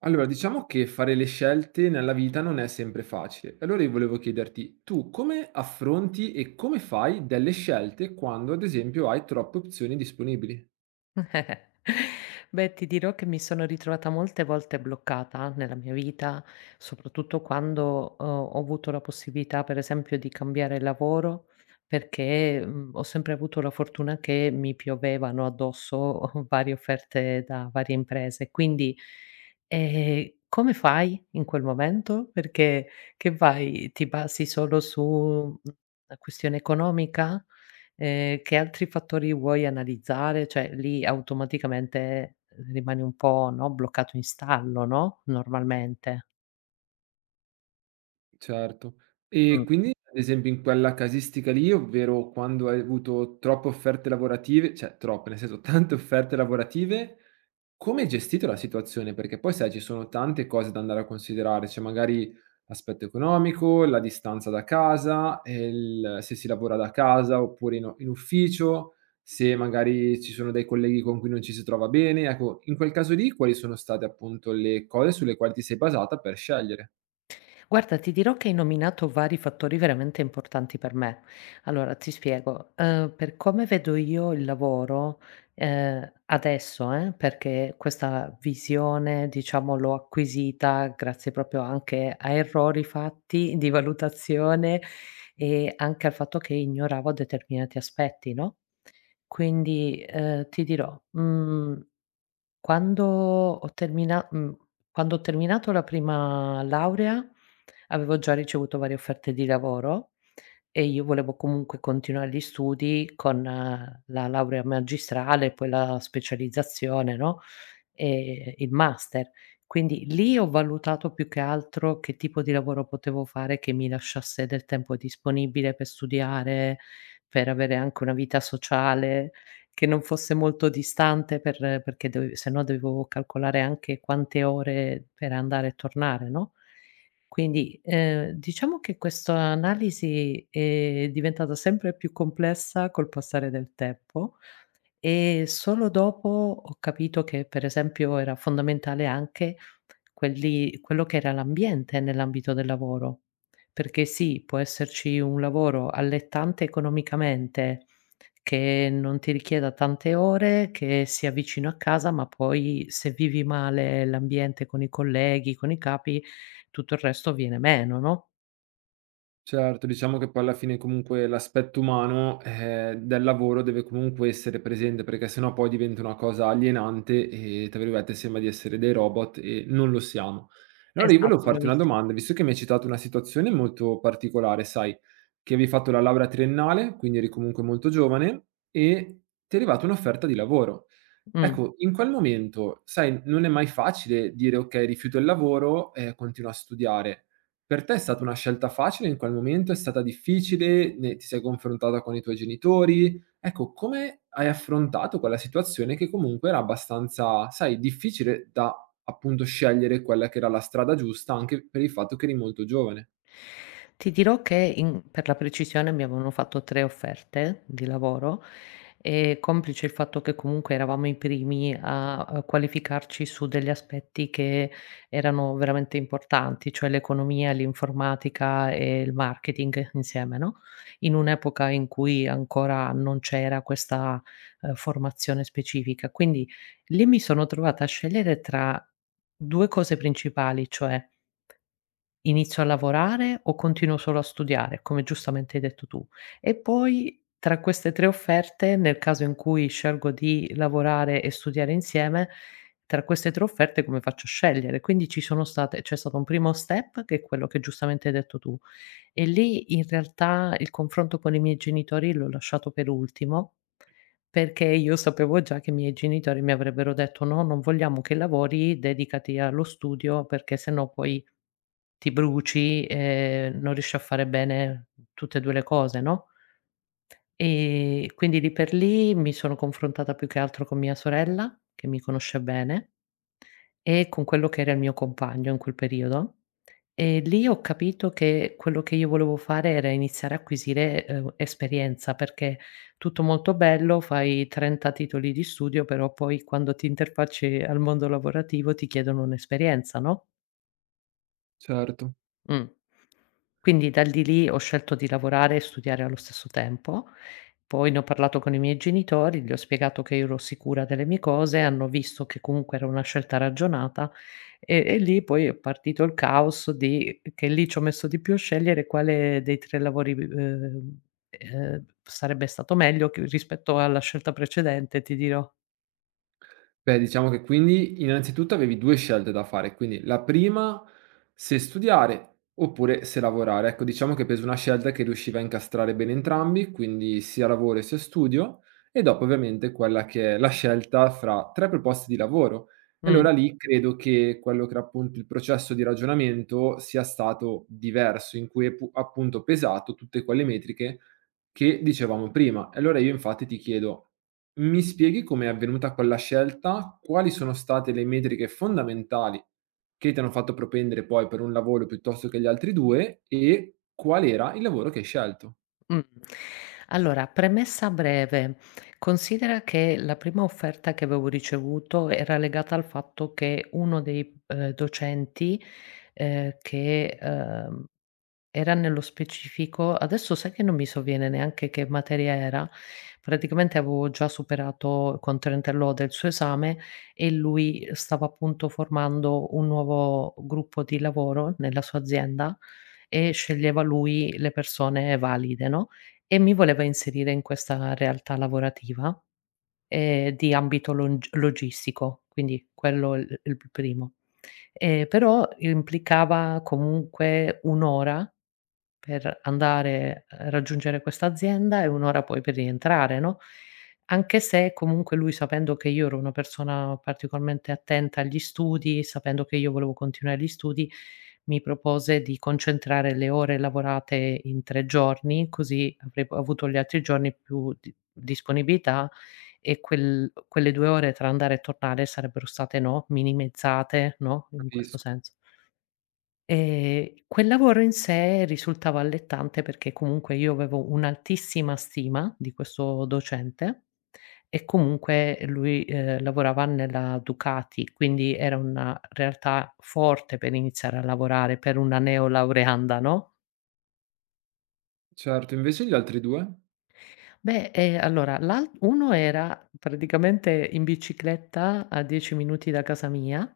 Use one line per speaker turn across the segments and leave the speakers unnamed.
Allora, diciamo che fare le scelte nella vita non è sempre facile. Allora io volevo chiederti, tu come affronti e come fai delle scelte quando, ad esempio, hai troppe opzioni disponibili?
Beh, ti dirò che mi sono ritrovata molte volte bloccata nella mia vita, soprattutto quando, ho avuto la possibilità, per esempio, di cambiare lavoro, perché, ho sempre avuto la fortuna che mi piovevano addosso varie offerte da varie imprese. Quindi, come fai in quel momento? Perché Che vai? Ti basi solo su una questione economica? Che altri fattori vuoi analizzare? Cioè lì automaticamente rimani un po', no, bloccato in stallo, no, normalmente.
Certo. E
Mh.
quindi, ad esempio, in quella casistica lì, ovvero quando hai avuto troppe offerte lavorative, cioè troppe, nel senso tante offerte lavorative, come hai gestito la situazione? Perché poi sai ci sono tante cose da andare a considerare, cioè magari l'aspetto economico, la distanza da casa, e il se si lavora da casa oppure in ufficio, se magari ci sono dei colleghi con cui non ci si trova bene. Ecco, in quel caso lì quali sono state appunto le cose sulle quali ti sei basata per scegliere?
Guarda, ti dirò che hai nominato vari fattori veramente importanti per me. Allora, ti spiego, per come vedo io il lavoro, adesso, perché questa visione, diciamo, l'ho acquisita grazie proprio anche a errori fatti di valutazione e anche al fatto che ignoravo determinati aspetti, no, quindi, ti dirò, mhmm quando ho termina mhmm, quando ho terminato la prima laurea, avevo già ricevuto varie offerte di lavoro e io volevo comunque continuare gli studi con la laurea magistrale, poi la specializzazione, no, il master. Quindi lì ho valutato più che altro che tipo di lavoro potevo fare che mi lasciasse del tempo disponibile per studiare, per avere anche una vita sociale che non fosse molto distante perché dove sennò dovevo calcolare anche quante ore per andare e tornare, no? Quindi, diciamo che questa analisi è diventata sempre più complessa col passare del tempo, e solo dopo ho capito che, per esempio, era fondamentale anche quelli quello che era l'ambiente nell'ambito del lavoro, perché sì, può esserci un lavoro allettante economicamente, che non ti richieda tante ore, che sia vicino a casa, ma poi se vivi male l'ambiente con i colleghi, con i capi, tutto il resto viene meno, no?
Certo, diciamo che poi alla fine comunque l'aspetto umano, del lavoro deve comunque essere presente, perché sennò poi diventa una cosa alienante e, tra virgolette, "sembra di essere dei robot" e non lo siamo. Allora io volevo
Esatto,
farti una
bravissimo.
domanda, visto che mi hai citato una situazione molto particolare, sai, che avevi fatto la laurea triennale, quindi eri comunque molto giovane e ti è arrivata un'offerta di lavoro.
Mh.
Ecco, in quel momento, sai, non è mai facile dire: "Okay, rifiuto il lavoro e continuo a studiare." Per te è stata una scelta facile in quel momento? È stata difficile? Ne ti sei confrontata con i tuoi genitori? Ecco, come hai affrontato quella situazione che comunque era abbastanza, sai, difficile da appunto scegliere quella che era la strada giusta, anche per il fatto che eri molto giovane?
Ti dirò che in per la precisione mi avevano fatto 3 offerte di lavoro e complice il fatto che comunque eravamo i primi a, qualificarci su degli aspetti che erano veramente importanti, cioè l'economia, l'informatica e il marketing insieme, no, in un'epoca in cui ancora non c'era questa, formazione specifica. Quindi lì mi sono trovata a scegliere tra 2 cose principali, cioè inizio a lavorare o continuo solo a studiare, come giustamente hai detto tu. E poi tra queste 3 offerte, nel caso in cui scelgo di lavorare e studiare insieme, tra queste 3 offerte come faccio a scegliere? Quindi ci sono state c'è stato un primo step che è quello che giustamente hai detto tu e lì in realtà il confronto con i miei genitori l'ho lasciato per ultimo, perché io sapevo già che i miei genitori mi avrebbero detto: "No, non vogliamo che lavori, dedicati allo studio perché se no poi ti bruci, non riesci a fare bene tutte e 2 le cose, no, quindi lì per lì mi sono confrontata più che altro con mia sorella, che mi conosce bene, e con quello che era il mio compagno in quel periodo, e lì ho capito che quello che io volevo fare era iniziare a acquisire, esperienza, perché tutto molto bello, fai 30 titoli di studio, però poi quando ti interfacci al mondo lavorativo ti chiedono un'esperienza, no?
Certo.
Mh. Quindi dal di lì ho scelto di lavorare e studiare allo stesso tempo. Poi ne ho parlato con i miei genitori, gli ho spiegato che io ero sicura delle mie cose, hanno visto che comunque era una scelta ragionata e lì poi è partito il caos di che lì ci ho messo di più a scegliere quale dei 3 lavori, sarebbe stato meglio che rispetto alla scelta precedente, ti dirò.
Beh, diciamo che quindi innanzitutto avevi 2 scelte da fare, quindi la prima se studiare oppure se lavorare. Ecco, diciamo che hai preso una scelta che riusciva a incastrare bene entrambi, quindi sia lavoro e sia studio, e dopo ovviamente quella che è la scelta fra 3 proposte di lavoro. E
Mh.
allora lì credo che quello che era appunto il processo di ragionamento sia stato diverso, in cui hai pu appunto pesato tutte quelle metriche che dicevamo prima. E allora io infatti ti chiedo, mi spieghi com'è avvenuta quella scelta? Quali sono state le metriche fondamentali che ti hanno fatto propendere poi per un lavoro piuttosto che gli altri 2, e qual era il lavoro che hai scelto?
Mh. Allora, premessa breve: considera che la prima offerta che avevo ricevuto era legata al fatto che uno dei, docenti, ehm, che, ehm era nello specifico adesso sai che non mi sovviene neanche che materia era, praticamente avevo già superato il contentello del suo esame e lui stava appunto formando un nuovo gruppo di lavoro nella sua azienda e sceglieva lui le persone valide, no, e mi voleva inserire in questa realtà lavorativa, di ambito longi logistico, quindi quello il primo. Però implicava comunque 1 ora per andare a raggiungere questa azienda e 1 ora poi per rientrare, no, anche se comunque lui sapendo che io ero una persona particolarmente attenta agli studi, sapendo che io volevo continuare gli studi, mi propose di concentrare le ore lavorate in 3 giorni, così avrei p avuto gli altri giorni più di disponibilità e quelle 2 ore tra andare e tornare sarebbero state, no, minimizzate, no, in questo
Capisco.
senso. Quel lavoro in sé risultava allettante perché comunque io avevo un'altissima stima di questo docente e comunque lui, lavorava nella Ducati, quindi era una realtà forte per iniziare a lavorare per una neolaureanda, no?
Certo, invece gli altri 2?
Beh, allora l'al uno era praticamente in bicicletta a 10 minuti da casa mia,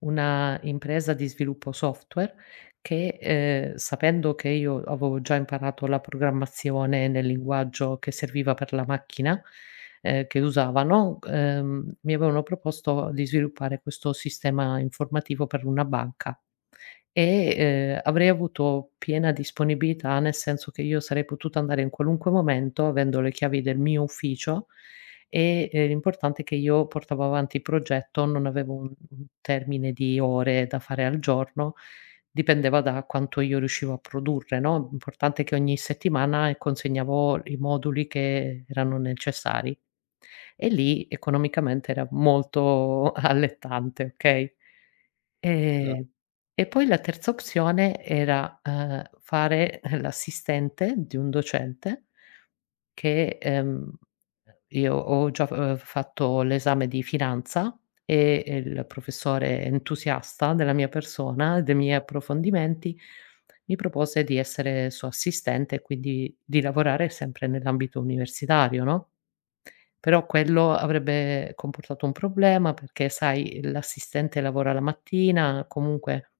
una impresa di sviluppo software che, sapendo che io avevo già imparato la programmazione nel linguaggio che serviva per la macchina, che usavano, mi avevano proposto di sviluppare questo sistema informativo per una banca. E, avrei avuto piena disponibilità, nel senso che io sarei potuta andare in qualunque momento avendo le chiavi del mio ufficio e, l'importante è che io portavo avanti il progetto, non avevo un termine di ore da fare al giorno, dipendeva da quanto io riuscivo a produrre, no, l'importante è che ogni settimana, consegnavo i moduli che erano necessari. E lì economicamente era molto allettante, okay? Ehm, e poi la terza opzione era, fare l'assistente di un docente che, io ho già, fatto l'esame di finanza e il professore entusiasta della mia persona, dei miei approfondimenti, mi propose di essere suo assistente e quindi di lavorare sempre nell'ambito universitario, no, però quello avrebbe comportato un problema perché, sai, l'assistente lavora la mattina, comunque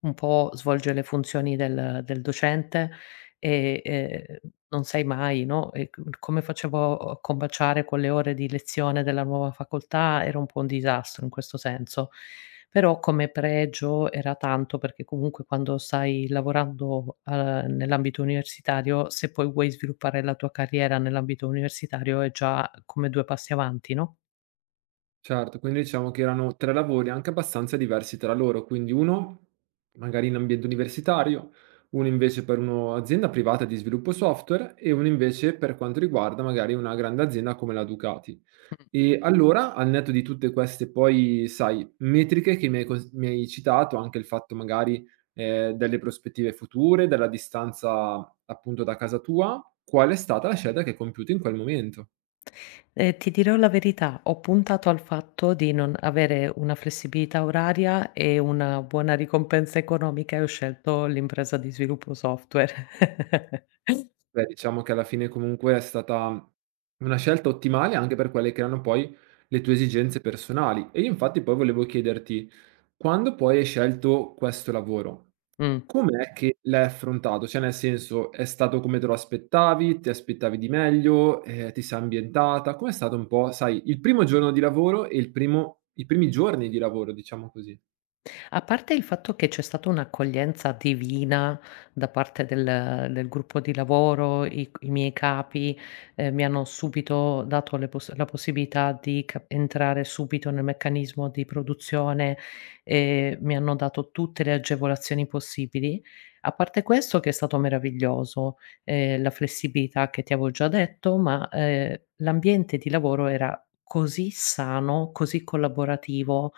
un po' svolge le funzioni del docente e, non sai mai, no, e c come facevo a combaciare con le ore di lezione della nuova facoltà era un po' un disastro in questo senso. Però come pregio era tanto, perché comunque quando stai lavorando, nell'ambito universitario, se poi vuoi sviluppare la tua carriera nell'ambito universitario è già come 2 passi avanti, no?
Certo, quindi diciamo che erano 3 lavori anche abbastanza diversi tra loro, quindi uno magari in ambiente universitario, uno invece per un'azienda privata di sviluppo software e uno invece per quanto riguarda magari una grande azienda come la Ducati. E allora, al netto di tutte queste poi, sai, metriche che mi hai cos mi hai citato, anche il fatto magari, delle prospettive future, della distanza appunto da casa tua, qual è stata la scelta che hai compiuto in quel momento?
Ti dirò la verità, ho puntato al fatto di non avere una flessibilità oraria e una buona ricompensa economica e ho scelto l'impresa di sviluppo software.
Beh, diciamo che alla fine comunque è stata una scelta ottimale anche per quelle che erano poi le tue esigenze personali. E io infatti poi volevo chiederti, quando poi hai scelto questo lavoro,
Mh.
com'è che l'hai affrontato? Cioè, nel senso, è stato come te lo aspettavi? Ti aspettavi di meglio? Ti sei ambientata? Com'è stato un po', sai, il primo giorno di lavoro e il primo, i primi giorni di lavoro, diciamo così?
A parte il fatto che c'è stata un'accoglienza divina da parte del gruppo di lavoro, i miei capi, mi hanno subito dato le poss la possibilità di cap entrare subito nel meccanismo di produzione e mi hanno dato tutte le agevolazioni possibili. A parte questo che è stato meraviglioso, la flessibilità che ti avevo già detto, ma, l'ambiente di lavoro era così sano, così collaborativo.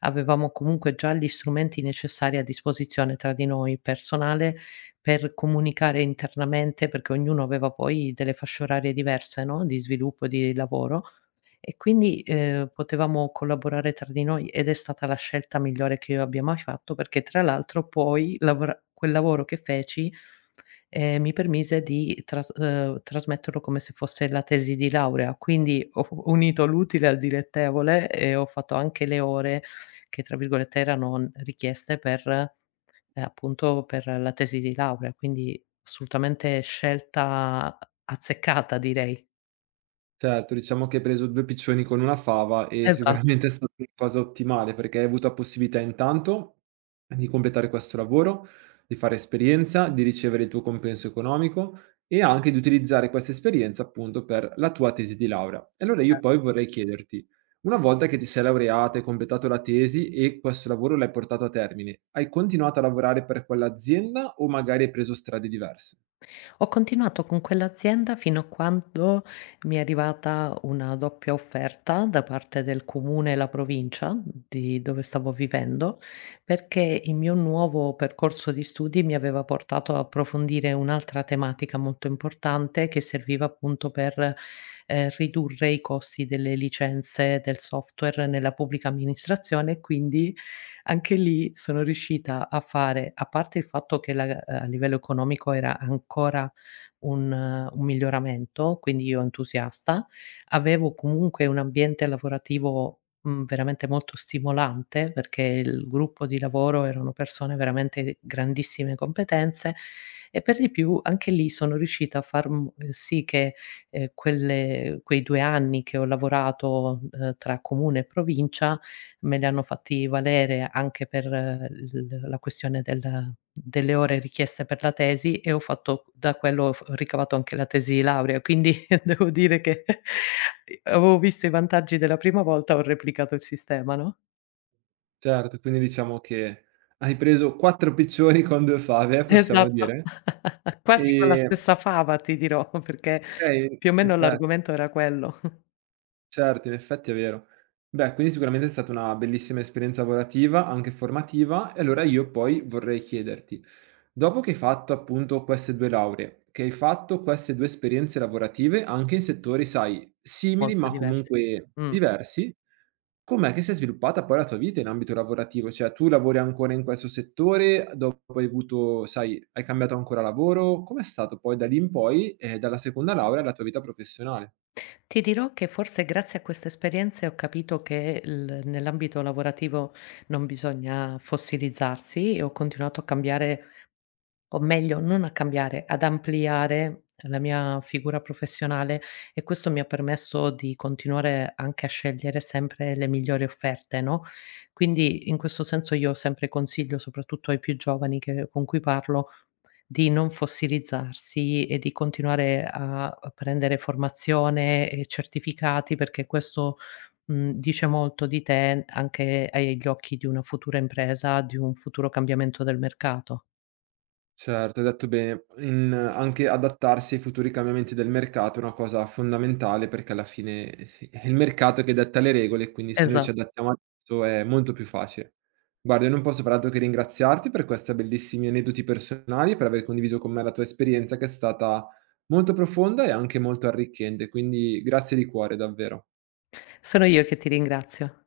Avevamo comunque già gli strumenti necessari a disposizione tra di noi, personale, per comunicare internamente, perché ognuno aveva poi delle fasce orarie diverse, no, di sviluppo e di lavoro e quindi, potevamo collaborare tra di noi ed è stata la scelta migliore che io abbia mai fatto perché tra l'altro poi lavora quel lavoro che feci mi permise di trasmetterlo come se fosse la tesi di laurea. Quindi ho f unito l'utile al dilettevole e ho fatto anche le ore che, tra virgolette, erano n richieste per, appunto per la tesi di laurea, quindi assolutamente scelta azzeccata direi.
Certo, diciamo che hai preso 2 piccioni con una fava e
Esa
sicuramente è stata una cosa ottimale, perché hai avuto la possibilità intanto di completare questo lavoro, di fare esperienza, di ricevere il tuo compenso economico e anche di utilizzare questa esperienza appunto per la tua tesi di laurea. E allora io poi vorrei chiederti, una volta che ti sei laureata, hai completato la tesi e questo lavoro l'hai portato a termine, hai continuato a lavorare per quell'azienda o magari hai preso strade diverse?
Ho continuato con quell'azienda fino a quando mi è arrivata una doppia offerta da parte del comune e la provincia di dove stavo vivendo, perché il mio nuovo percorso di studi mi aveva portato a approfondire un'altra tematica molto importante che serviva appunto per ridurre i costi delle licenze del software nella pubblica amministrazione, quindi anche lì sono riuscita a fare, a parte il fatto che a livello economico era ancora un miglioramento, quindi io entusiasta. Avevo comunque un ambiente lavorativo, veramente molto stimolante, perché il gruppo di lavoro erano persone veramente di grandissime competenze e per di più anche lì sono riuscita a far m sì che, quelle quei 2 anni che ho lavorato, tra comune e provincia me li hanno fatti valere anche per l la questione delle ore richieste per la tesi e ho fatto da quello ho ricavato anche la tesi di laurea, quindi devo dire che avevo visto i vantaggi della prima volta, ho replicato il sistema, no.
Certo, quindi diciamo che hai preso 4 piccioni con 2 fave, possiamo
Esatto,
dire?
quasi con la
Ehm,
stessa fava ti dirò, perché
okay,
più o
in
meno
effetti
l'argomento era quello.
certo, in effetti è vero. Beh, quindi sicuramente è stata una bellissima esperienza lavorativa, anche formativa, e allora io poi vorrei chiederti, dopo che hai fatto appunto queste 2 lauree, che hai fatto queste 2 esperienze lavorative anche in settori, sai, simili
Molto
ma
diversi.
comunque
Mh.
diversi, com'è che si è sviluppata poi la tua vita in ambito lavorativo? Cioè tu lavori ancora in questo settore, dopo hai avuto sai, hai cambiato ancora lavoro, com'è stato poi da lì in poi, dalla seconda laurea la tua vita professionale?
Ti dirò che forse grazie a queste esperienze ho capito che il nell'ambito lavorativo non bisogna fossilizzarsi e ho continuato a cambiare o meglio non a cambiare, ad ampliare la mia figura professionale e questo mi ha permesso di continuare anche a scegliere sempre le migliori offerte, no, quindi in questo senso io sempre consiglio, soprattutto ai più giovani che con cui parlo, di non fossilizzarsi e di continuare a prendere formazione e certificati, perché questo, dice molto di te anche agli occhi di una futura impresa, di un futuro cambiamento del mercato.
Certo, hai detto bene. In anche adattarsi ai futuri cambiamenti del mercato è una cosa fondamentale perché alla fine è il mercato che detta le regole, quindi se noi
Esa
ci adattiamo a tutto è molto più facile. Guarda, io non posso far altro che ringraziarti per questi bellissimi aneddoti personali, per aver condiviso con me la tua esperienza che è stata molto profonda e anche molto arricchente, quindi grazie di cuore davvero.
Sono io che ti ringrazio.